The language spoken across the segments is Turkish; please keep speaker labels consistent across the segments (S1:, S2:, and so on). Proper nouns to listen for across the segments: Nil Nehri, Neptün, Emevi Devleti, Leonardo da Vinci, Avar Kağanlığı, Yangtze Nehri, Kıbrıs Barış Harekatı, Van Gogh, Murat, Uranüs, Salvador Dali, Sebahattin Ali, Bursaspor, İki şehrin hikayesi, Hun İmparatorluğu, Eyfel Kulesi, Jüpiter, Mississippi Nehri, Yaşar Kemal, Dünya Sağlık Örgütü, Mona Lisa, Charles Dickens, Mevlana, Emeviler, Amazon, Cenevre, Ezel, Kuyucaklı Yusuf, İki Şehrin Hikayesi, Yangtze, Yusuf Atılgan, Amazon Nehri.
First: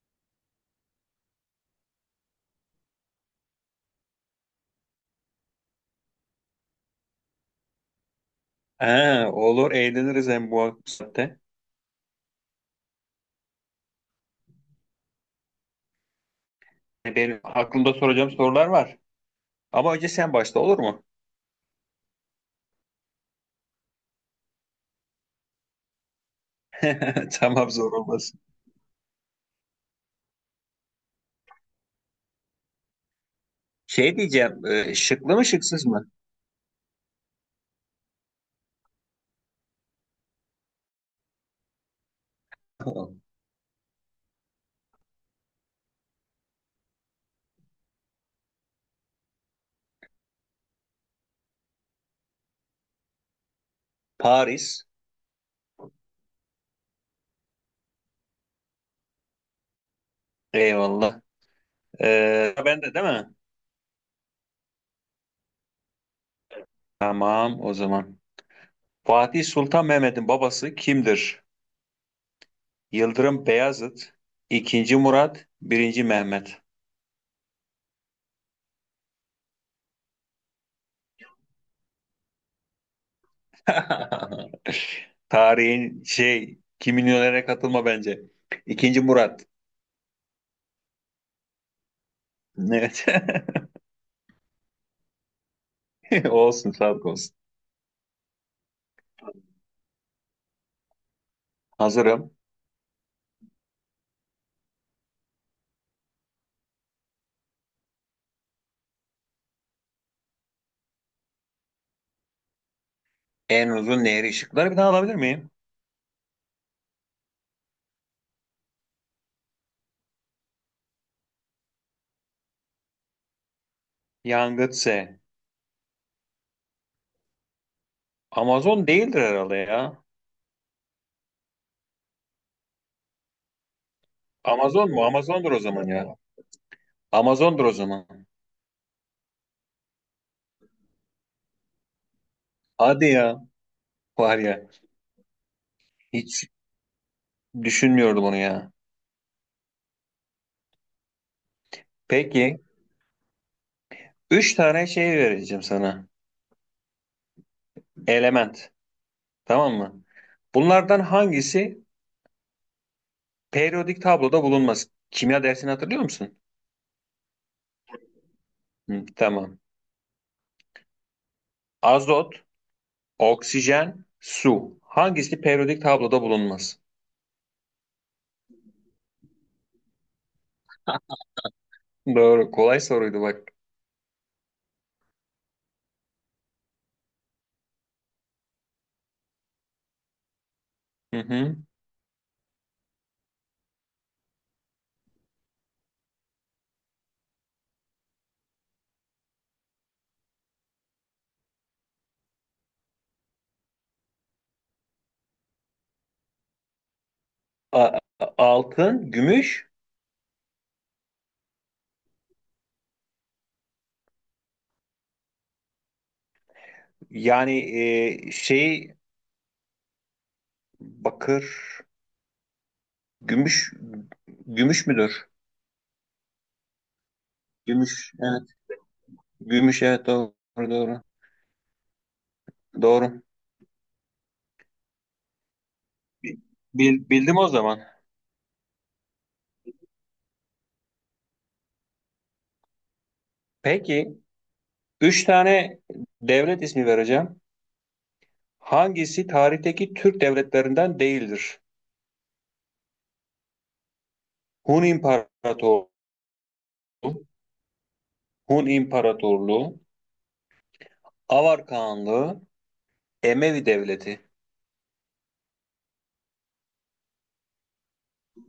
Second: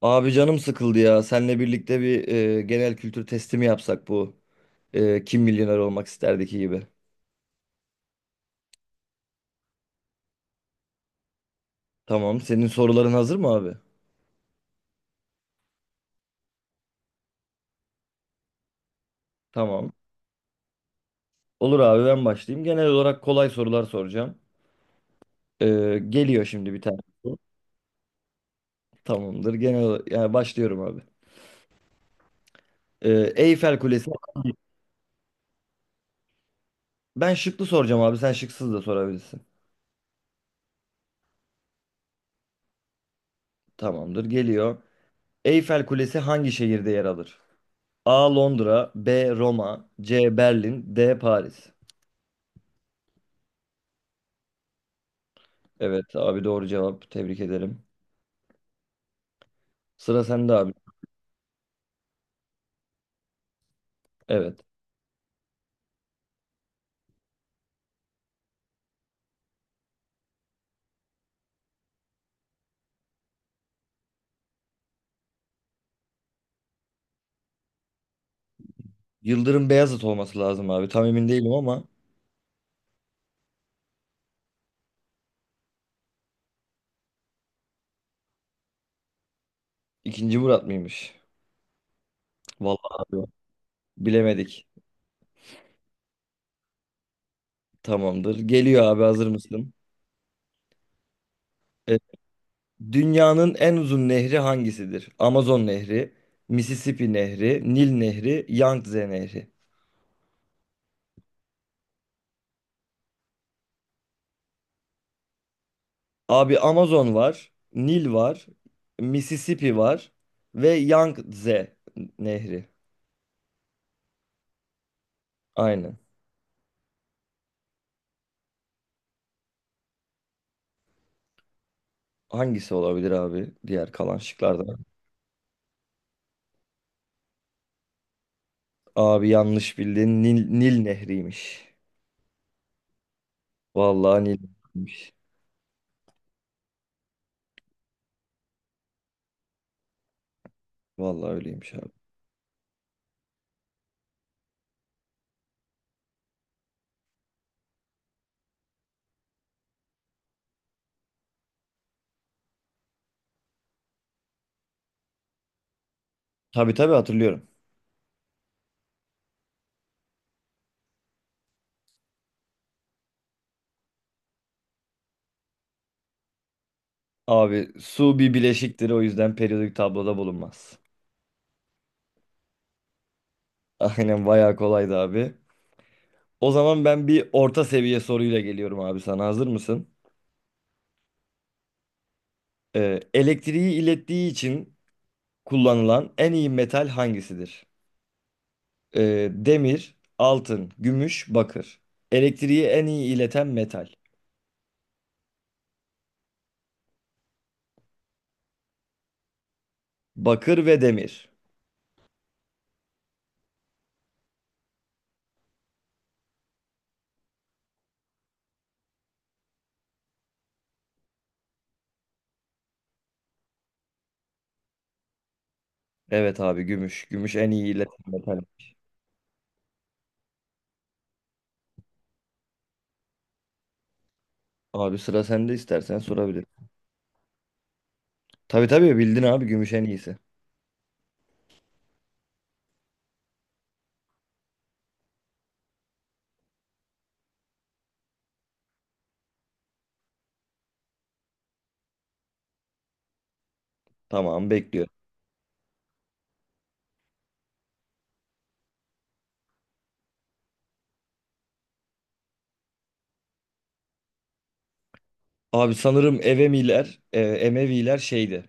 S1: Abi canım sıkıldı ya. Seninle birlikte bir genel kültür testi mi yapsak bu Kim Milyoner Olmak isterdeki gibi.
S2: Ha, olur eğleniriz hem bu saatte.
S1: Tamam. Senin soruların hazır mı abi?
S2: Hani benim aklımda soracağım sorular var.
S1: Tamam.
S2: Ama önce sen başla, olur mu?
S1: Olur abi ben başlayayım. Genel olarak kolay sorular soracağım. E, geliyor şimdi bir tane. Soru.
S2: Tamam, zor olmasın.
S1: Tamamdır. Yani başlıyorum abi. E, Eyfel Kulesi.
S2: Şey diyeceğim, şıklı mı şıksız mı?
S1: Ben şıklı soracağım abi. Sen şıksız da sorabilirsin. Tamamdır. Geliyor. Eyfel Kulesi hangi şehirde yer alır? A. Londra, B. Roma, C. Berlin, D. Paris.
S2: Paris.
S1: Evet abi doğru cevap. Tebrik ederim. Sıra sende abi.
S2: Eyvallah. Ben de değil mi?
S1: Evet.
S2: Tamam, o zaman. Fatih Sultan Mehmet'in babası kimdir? Yıldırım Beyazıt, ikinci Murat, birinci Mehmet.
S1: Yıldırım Beyazıt olması lazım abi. Tam emin değilim ama
S2: Tarihin Kim Milyonere katılma bence. İkinci Murat.
S1: ikinci Murat mıymış? Vallahi
S2: Evet.
S1: abi bilemedik.
S2: Olsun, sağlık olsun.
S1: Tamamdır. Geliyor abi hazır mısın? Evet.
S2: Hazırım.
S1: Dünyanın en uzun nehri hangisidir? Amazon Nehri, Mississippi Nehri, Nil Nehri, Yangtze Nehri.
S2: En uzun nehir, ışıkları bir daha alabilir miyim?
S1: Abi Amazon var, Nil var, Mississippi var ve Yangtze Nehri.
S2: Yangtze.
S1: Aynen.
S2: Amazon değildir herhalde ya.
S1: Hangisi olabilir abi diğer kalan şıklardan?
S2: Amazon mu? Amazondur o zaman ya. Amazondur o zaman.
S1: Abi yanlış bildin. Nil Nehri'ymiş.
S2: Hadi ya.
S1: Vallahi Nil
S2: Var ya.
S1: Nehri'ymiş.
S2: Hiç düşünmüyordum onu ya.
S1: Vallahi öyleymiş abi.
S2: Peki. Üç tane şey vereceğim sana. Element. Tamam mı? Bunlardan hangisi periyodik tabloda bulunmaz? Kimya dersini hatırlıyor musun?
S1: Tabii tabii, hatırlıyorum.
S2: Hı, tamam. Azot, oksijen, su. Hangisi periyodik tabloda bulunmaz?
S1: Abi su bir bileşiktir, o yüzden periyodik tabloda bulunmaz.
S2: Doğru. Kolay soruydu bak.
S1: Aynen bayağı kolaydı abi. O zaman ben bir orta seviye soruyla geliyorum abi sana. Hazır mısın?
S2: Hı hı.
S1: Elektriği ilettiği için kullanılan en iyi metal hangisidir? Demir, altın, gümüş, bakır. Elektriği en iyi ileten metal.
S2: Altın, gümüş,
S1: Bakır ve demir.
S2: yani e, şey bakır, gümüş, gümüş müdür?
S1: Evet abi gümüş. Gümüş en iyi iletişim
S2: Gümüş.
S1: metal.
S2: Evet. Gümüş, evet. Doğru, doğru. Doğru.
S1: Abi sıra sende istersen sorabilir.
S2: Bildim o zaman.
S1: Tabii tabii, bildin abi, gümüş en iyisi.
S2: Peki, üç tane devlet ismi vereceğim. Hangisi tarihteki Türk devletlerinden değildir?
S1: Tamam
S2: Hun
S1: bekliyor.
S2: İmparatorluğu, Hun İmparatorluğu, Avar Kağanlığı, Emevi Devleti.
S1: Abi sanırım Emeviler şeydi.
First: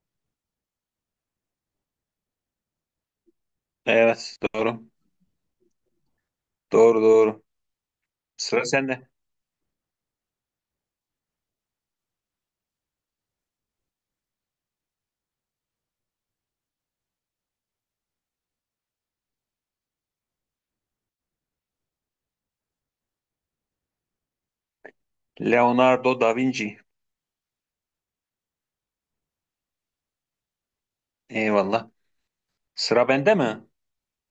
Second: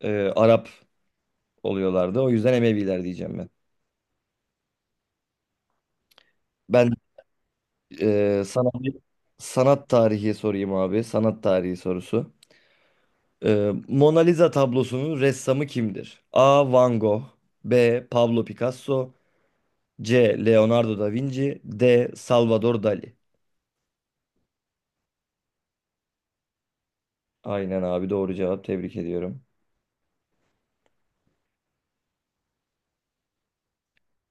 S1: e, Arap oluyorlardı. O yüzden Emeviler diyeceğim ben.
S2: Evet, doğru.
S1: Ben
S2: Doğru, doğru. Sıra
S1: sana bir
S2: sende.
S1: sanat tarihi sorayım abi. Sanat tarihi sorusu. Mona Lisa tablosunun ressamı kimdir? A. Van Gogh, B. Pablo Picasso, C. Leonardo da Vinci, D. Salvador Dali.
S2: Leonardo da Vinci.
S1: Aynen abi doğru cevap, tebrik ediyorum.
S2: Eyvallah. Sıra bende mi?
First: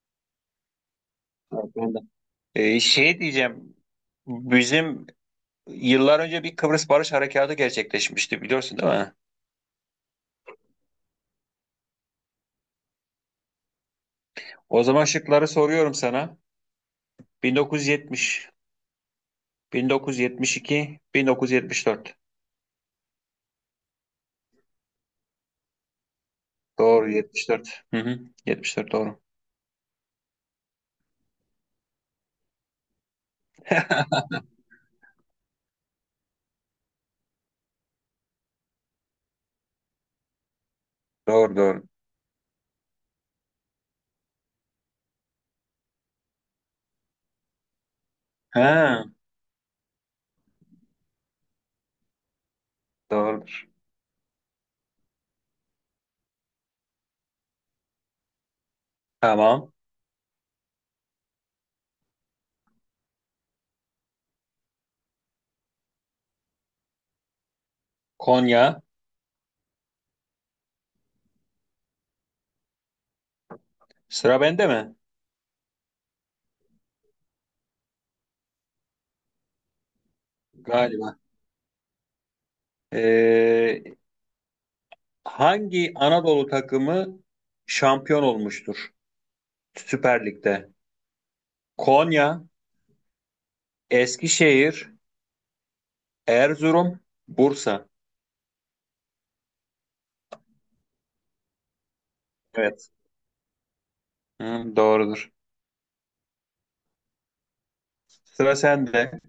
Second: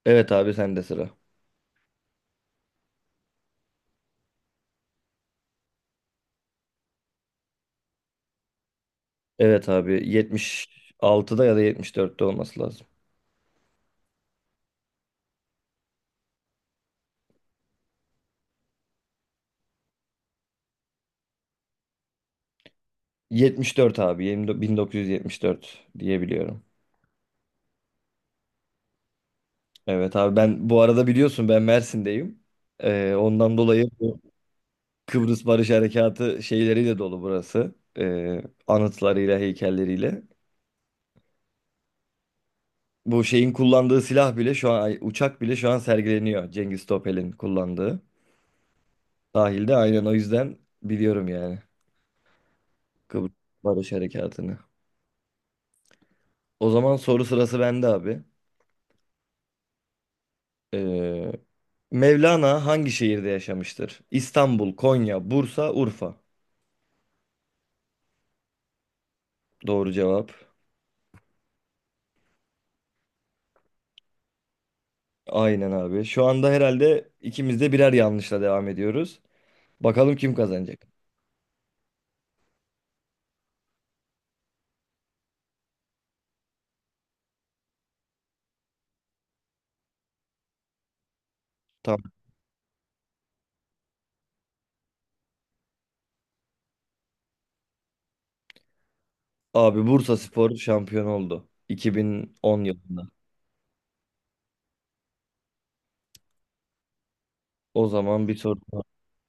S1: Evet abi sende sıra.
S2: Evet, bende. Şey diyeceğim. Bizim yıllar önce bir Kıbrıs Barış Harekatı gerçekleşmişti, biliyorsun değil mi?
S1: Evet abi 76'da ya da 74'te olması lazım.
S2: O zaman şıkları soruyorum sana. 1970, 1972, 1974.
S1: 74 abi 20 1974 diyebiliyorum.
S2: Doğru, 74. Hı hı. 74 doğru.
S1: Evet abi, ben bu arada biliyorsun, ben Mersin'deyim. Ondan dolayı bu Kıbrıs Barış Harekatı şeyleriyle dolu burası. Anıtlarıyla, heykelleriyle.
S2: Doğru, doğru.
S1: Bu şeyin kullandığı silah bile şu an ay, uçak bile şu an sergileniyor. Cengiz Topel'in kullandığı.
S2: Ha,
S1: Sahilde aynen, o yüzden biliyorum yani. Kıbrıs
S2: doğrudur.
S1: Barış Harekatı'nı. O zaman soru sırası bende abi.
S2: Tamam.
S1: Ee, Mevlana hangi şehirde yaşamıştır? İstanbul, Konya, Bursa, Urfa.
S2: Konya.
S1: Doğru cevap.
S2: Sıra bende mi?
S1: Aynen abi. Şu anda herhalde ikimiz de birer yanlışla devam ediyoruz. Bakalım kim kazanacak.
S2: Galiba. Ee, Hangi Anadolu takımı şampiyon olmuştur Süper Lig'de?
S1: Tamam.
S2: Konya, Eskişehir, Erzurum, Bursa.
S1: Abi Bursaspor şampiyon oldu 2010
S2: Evet.
S1: yılında.
S2: Hı, doğrudur.
S1: O zaman bir
S2: Sıra
S1: soru daha.
S2: sende.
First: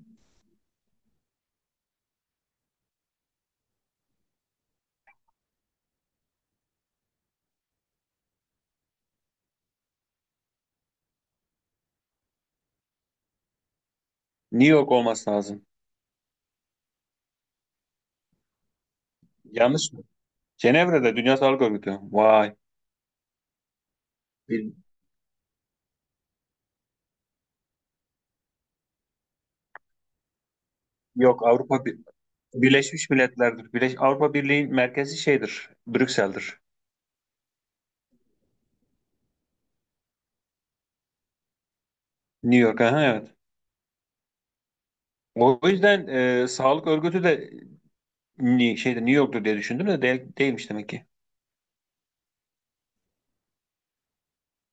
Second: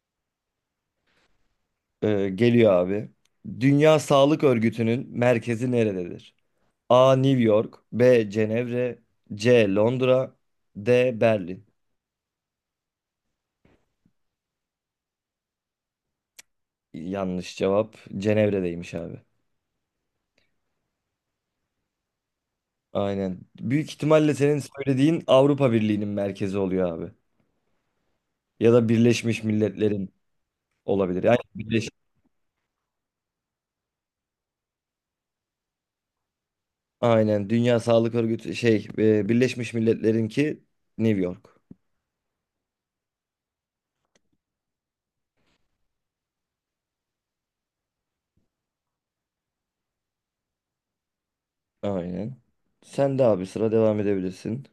S1: Geliyor abi. Dünya Sağlık Örgütü'nün merkezi nerededir? A. New York, B. Cenevre, C. Londra, D. Berlin.
S2: New York olması lazım.
S1: Yanlış cevap, Cenevre'deymiş abi.
S2: Yanlış mı? Cenevre'de Dünya Sağlık Örgütü. Vay.
S1: Aynen. Büyük ihtimalle senin
S2: Bir-
S1: söylediğin Avrupa Birliği'nin merkezi oluyor abi. Ya da Birleşmiş Milletler'in olabilir. Yani
S2: Yok,
S1: Birleş,
S2: Birleşmiş Milletler'dir. Avrupa Birliği'nin merkezi şeydir. Brüksel'dir.
S1: aynen. Dünya Sağlık Örgütü şey Birleşmiş Milletler'inki New York.
S2: New York. Aha, evet. O yüzden Sağlık Örgütü de şeyde New York'tur diye düşündüm de değilmiş demek ki.
S1: Aynen. Sen de abi sıra devam edebilirsin.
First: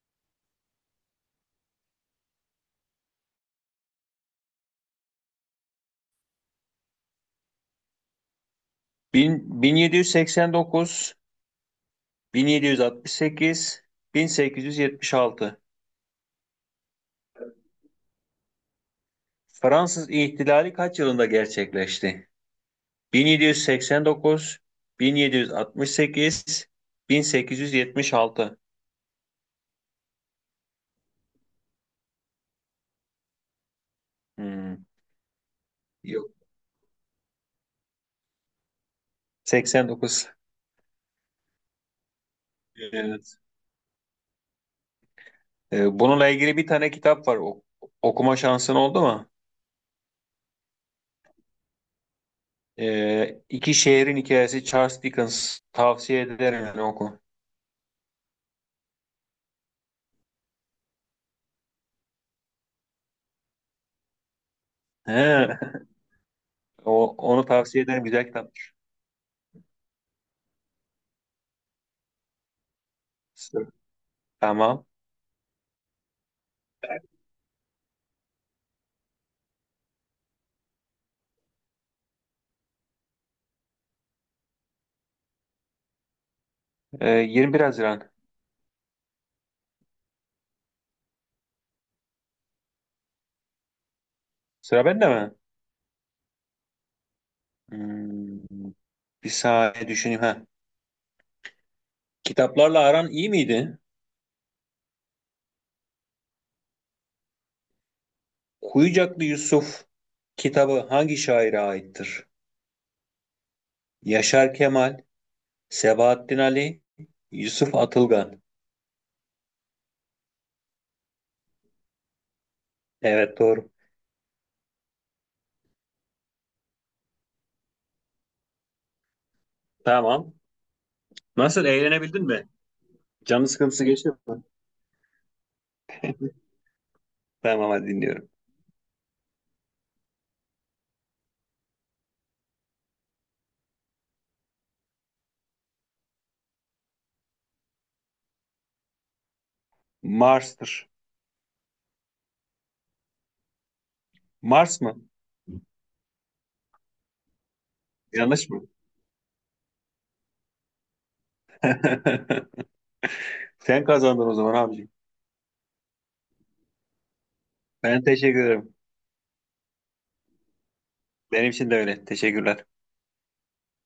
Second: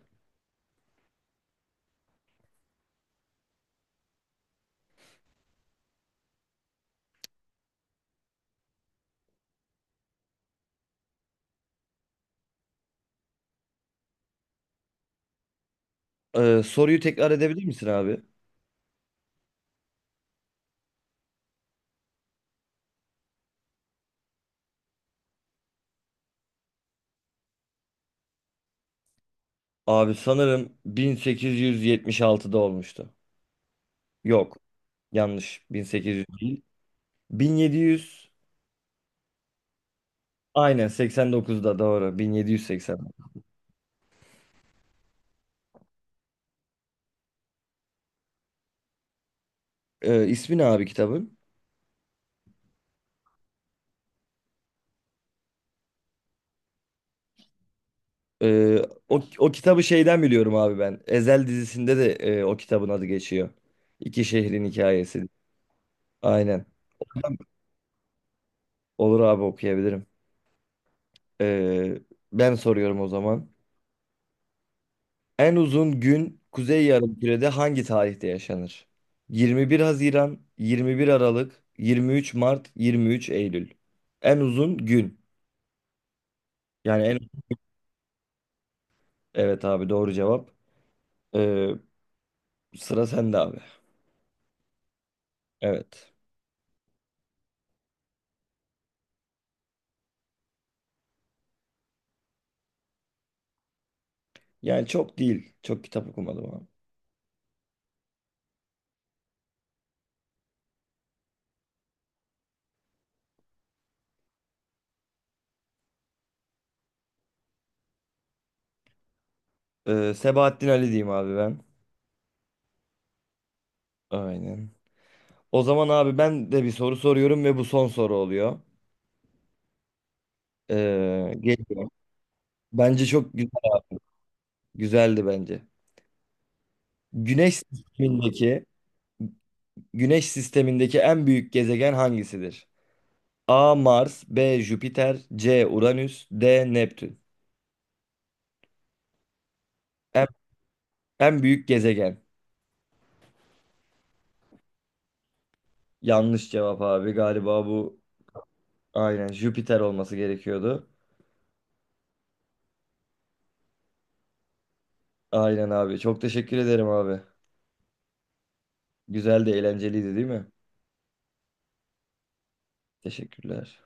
S2: 1789, 1768, 1876.
S1: Soruyu tekrar edebilir misin abi?
S2: Fransız İhtilali kaç yılında gerçekleşti? 1789, 1768, 1876.
S1: Abi sanırım 1876'da olmuştu. Yok.
S2: Hmm.
S1: Yanlış. 1800
S2: Yok.
S1: değil. 1700.
S2: 89.
S1: Aynen 89'da doğru. 1780.
S2: Evet. Bununla ilgili bir tane kitap var. Okuma şansın oldu mu?
S1: İsmi ne abi kitabın?
S2: İki Şehrin Hikayesi, Charles Dickens. Tavsiye ederim, yani oku.
S1: Ee, o kitabı şeyden biliyorum abi ben. Ezel dizisinde de o kitabın adı geçiyor. İki şehrin hikayesi.
S2: He.
S1: Aynen.
S2: Onu tavsiye ederim. Güzel kitap.
S1: Olur abi, okuyabilirim. Ee, ben soruyorum o zaman.
S2: Tamam.
S1: En uzun gün Kuzey Yarımküre'de hangi tarihte yaşanır? 21 Haziran, 21 Aralık, 23 Mart, 23 Eylül. En uzun gün. Yani en,
S2: 21 Haziran.
S1: evet abi doğru cevap. Ee, sıra sende abi.
S2: Sıra bende mi?
S1: Evet.
S2: Hmm, bir saniye düşüneyim. Ha. Kitaplarla aran iyi miydi?
S1: Yani çok değil. Çok kitap okumadım abi.
S2: Kuyucaklı Yusuf kitabı hangi şaire aittir? Yaşar Kemal, Sebahattin Ali, Yusuf Atılgan.
S1: Sebahattin Ali diyeyim abi ben.
S2: Evet, doğru.
S1: Aynen. O zaman abi ben de bir soru soruyorum ve bu son soru oluyor.
S2: Tamam. Nasıl,
S1: Geliyor.
S2: eğlenebildin mi?
S1: Bence çok
S2: Canın
S1: güzel,
S2: sıkıntısı geçti mi?
S1: güzeldi bence. Güneş
S2: Tamam, hadi dinliyorum.
S1: sistemindeki Güneş sistemindeki en büyük gezegen hangisidir? A. Mars, B. Jüpiter, C. Uranüs, D. Neptün. En,
S2: Mars'tır.
S1: en büyük gezegen.
S2: Mars mı?
S1: Yanlış cevap abi galiba bu,
S2: Yanlış mı?
S1: aynen Jüpiter olması gerekiyordu.
S2: Sen kazandın o zaman abiciğim.
S1: Aynen abi. Çok teşekkür ederim abi.
S2: Ben teşekkür ederim.
S1: Güzel de eğlenceliydi değil mi?
S2: Benim için de öyle. Teşekkürler.
S1: Teşekkürler.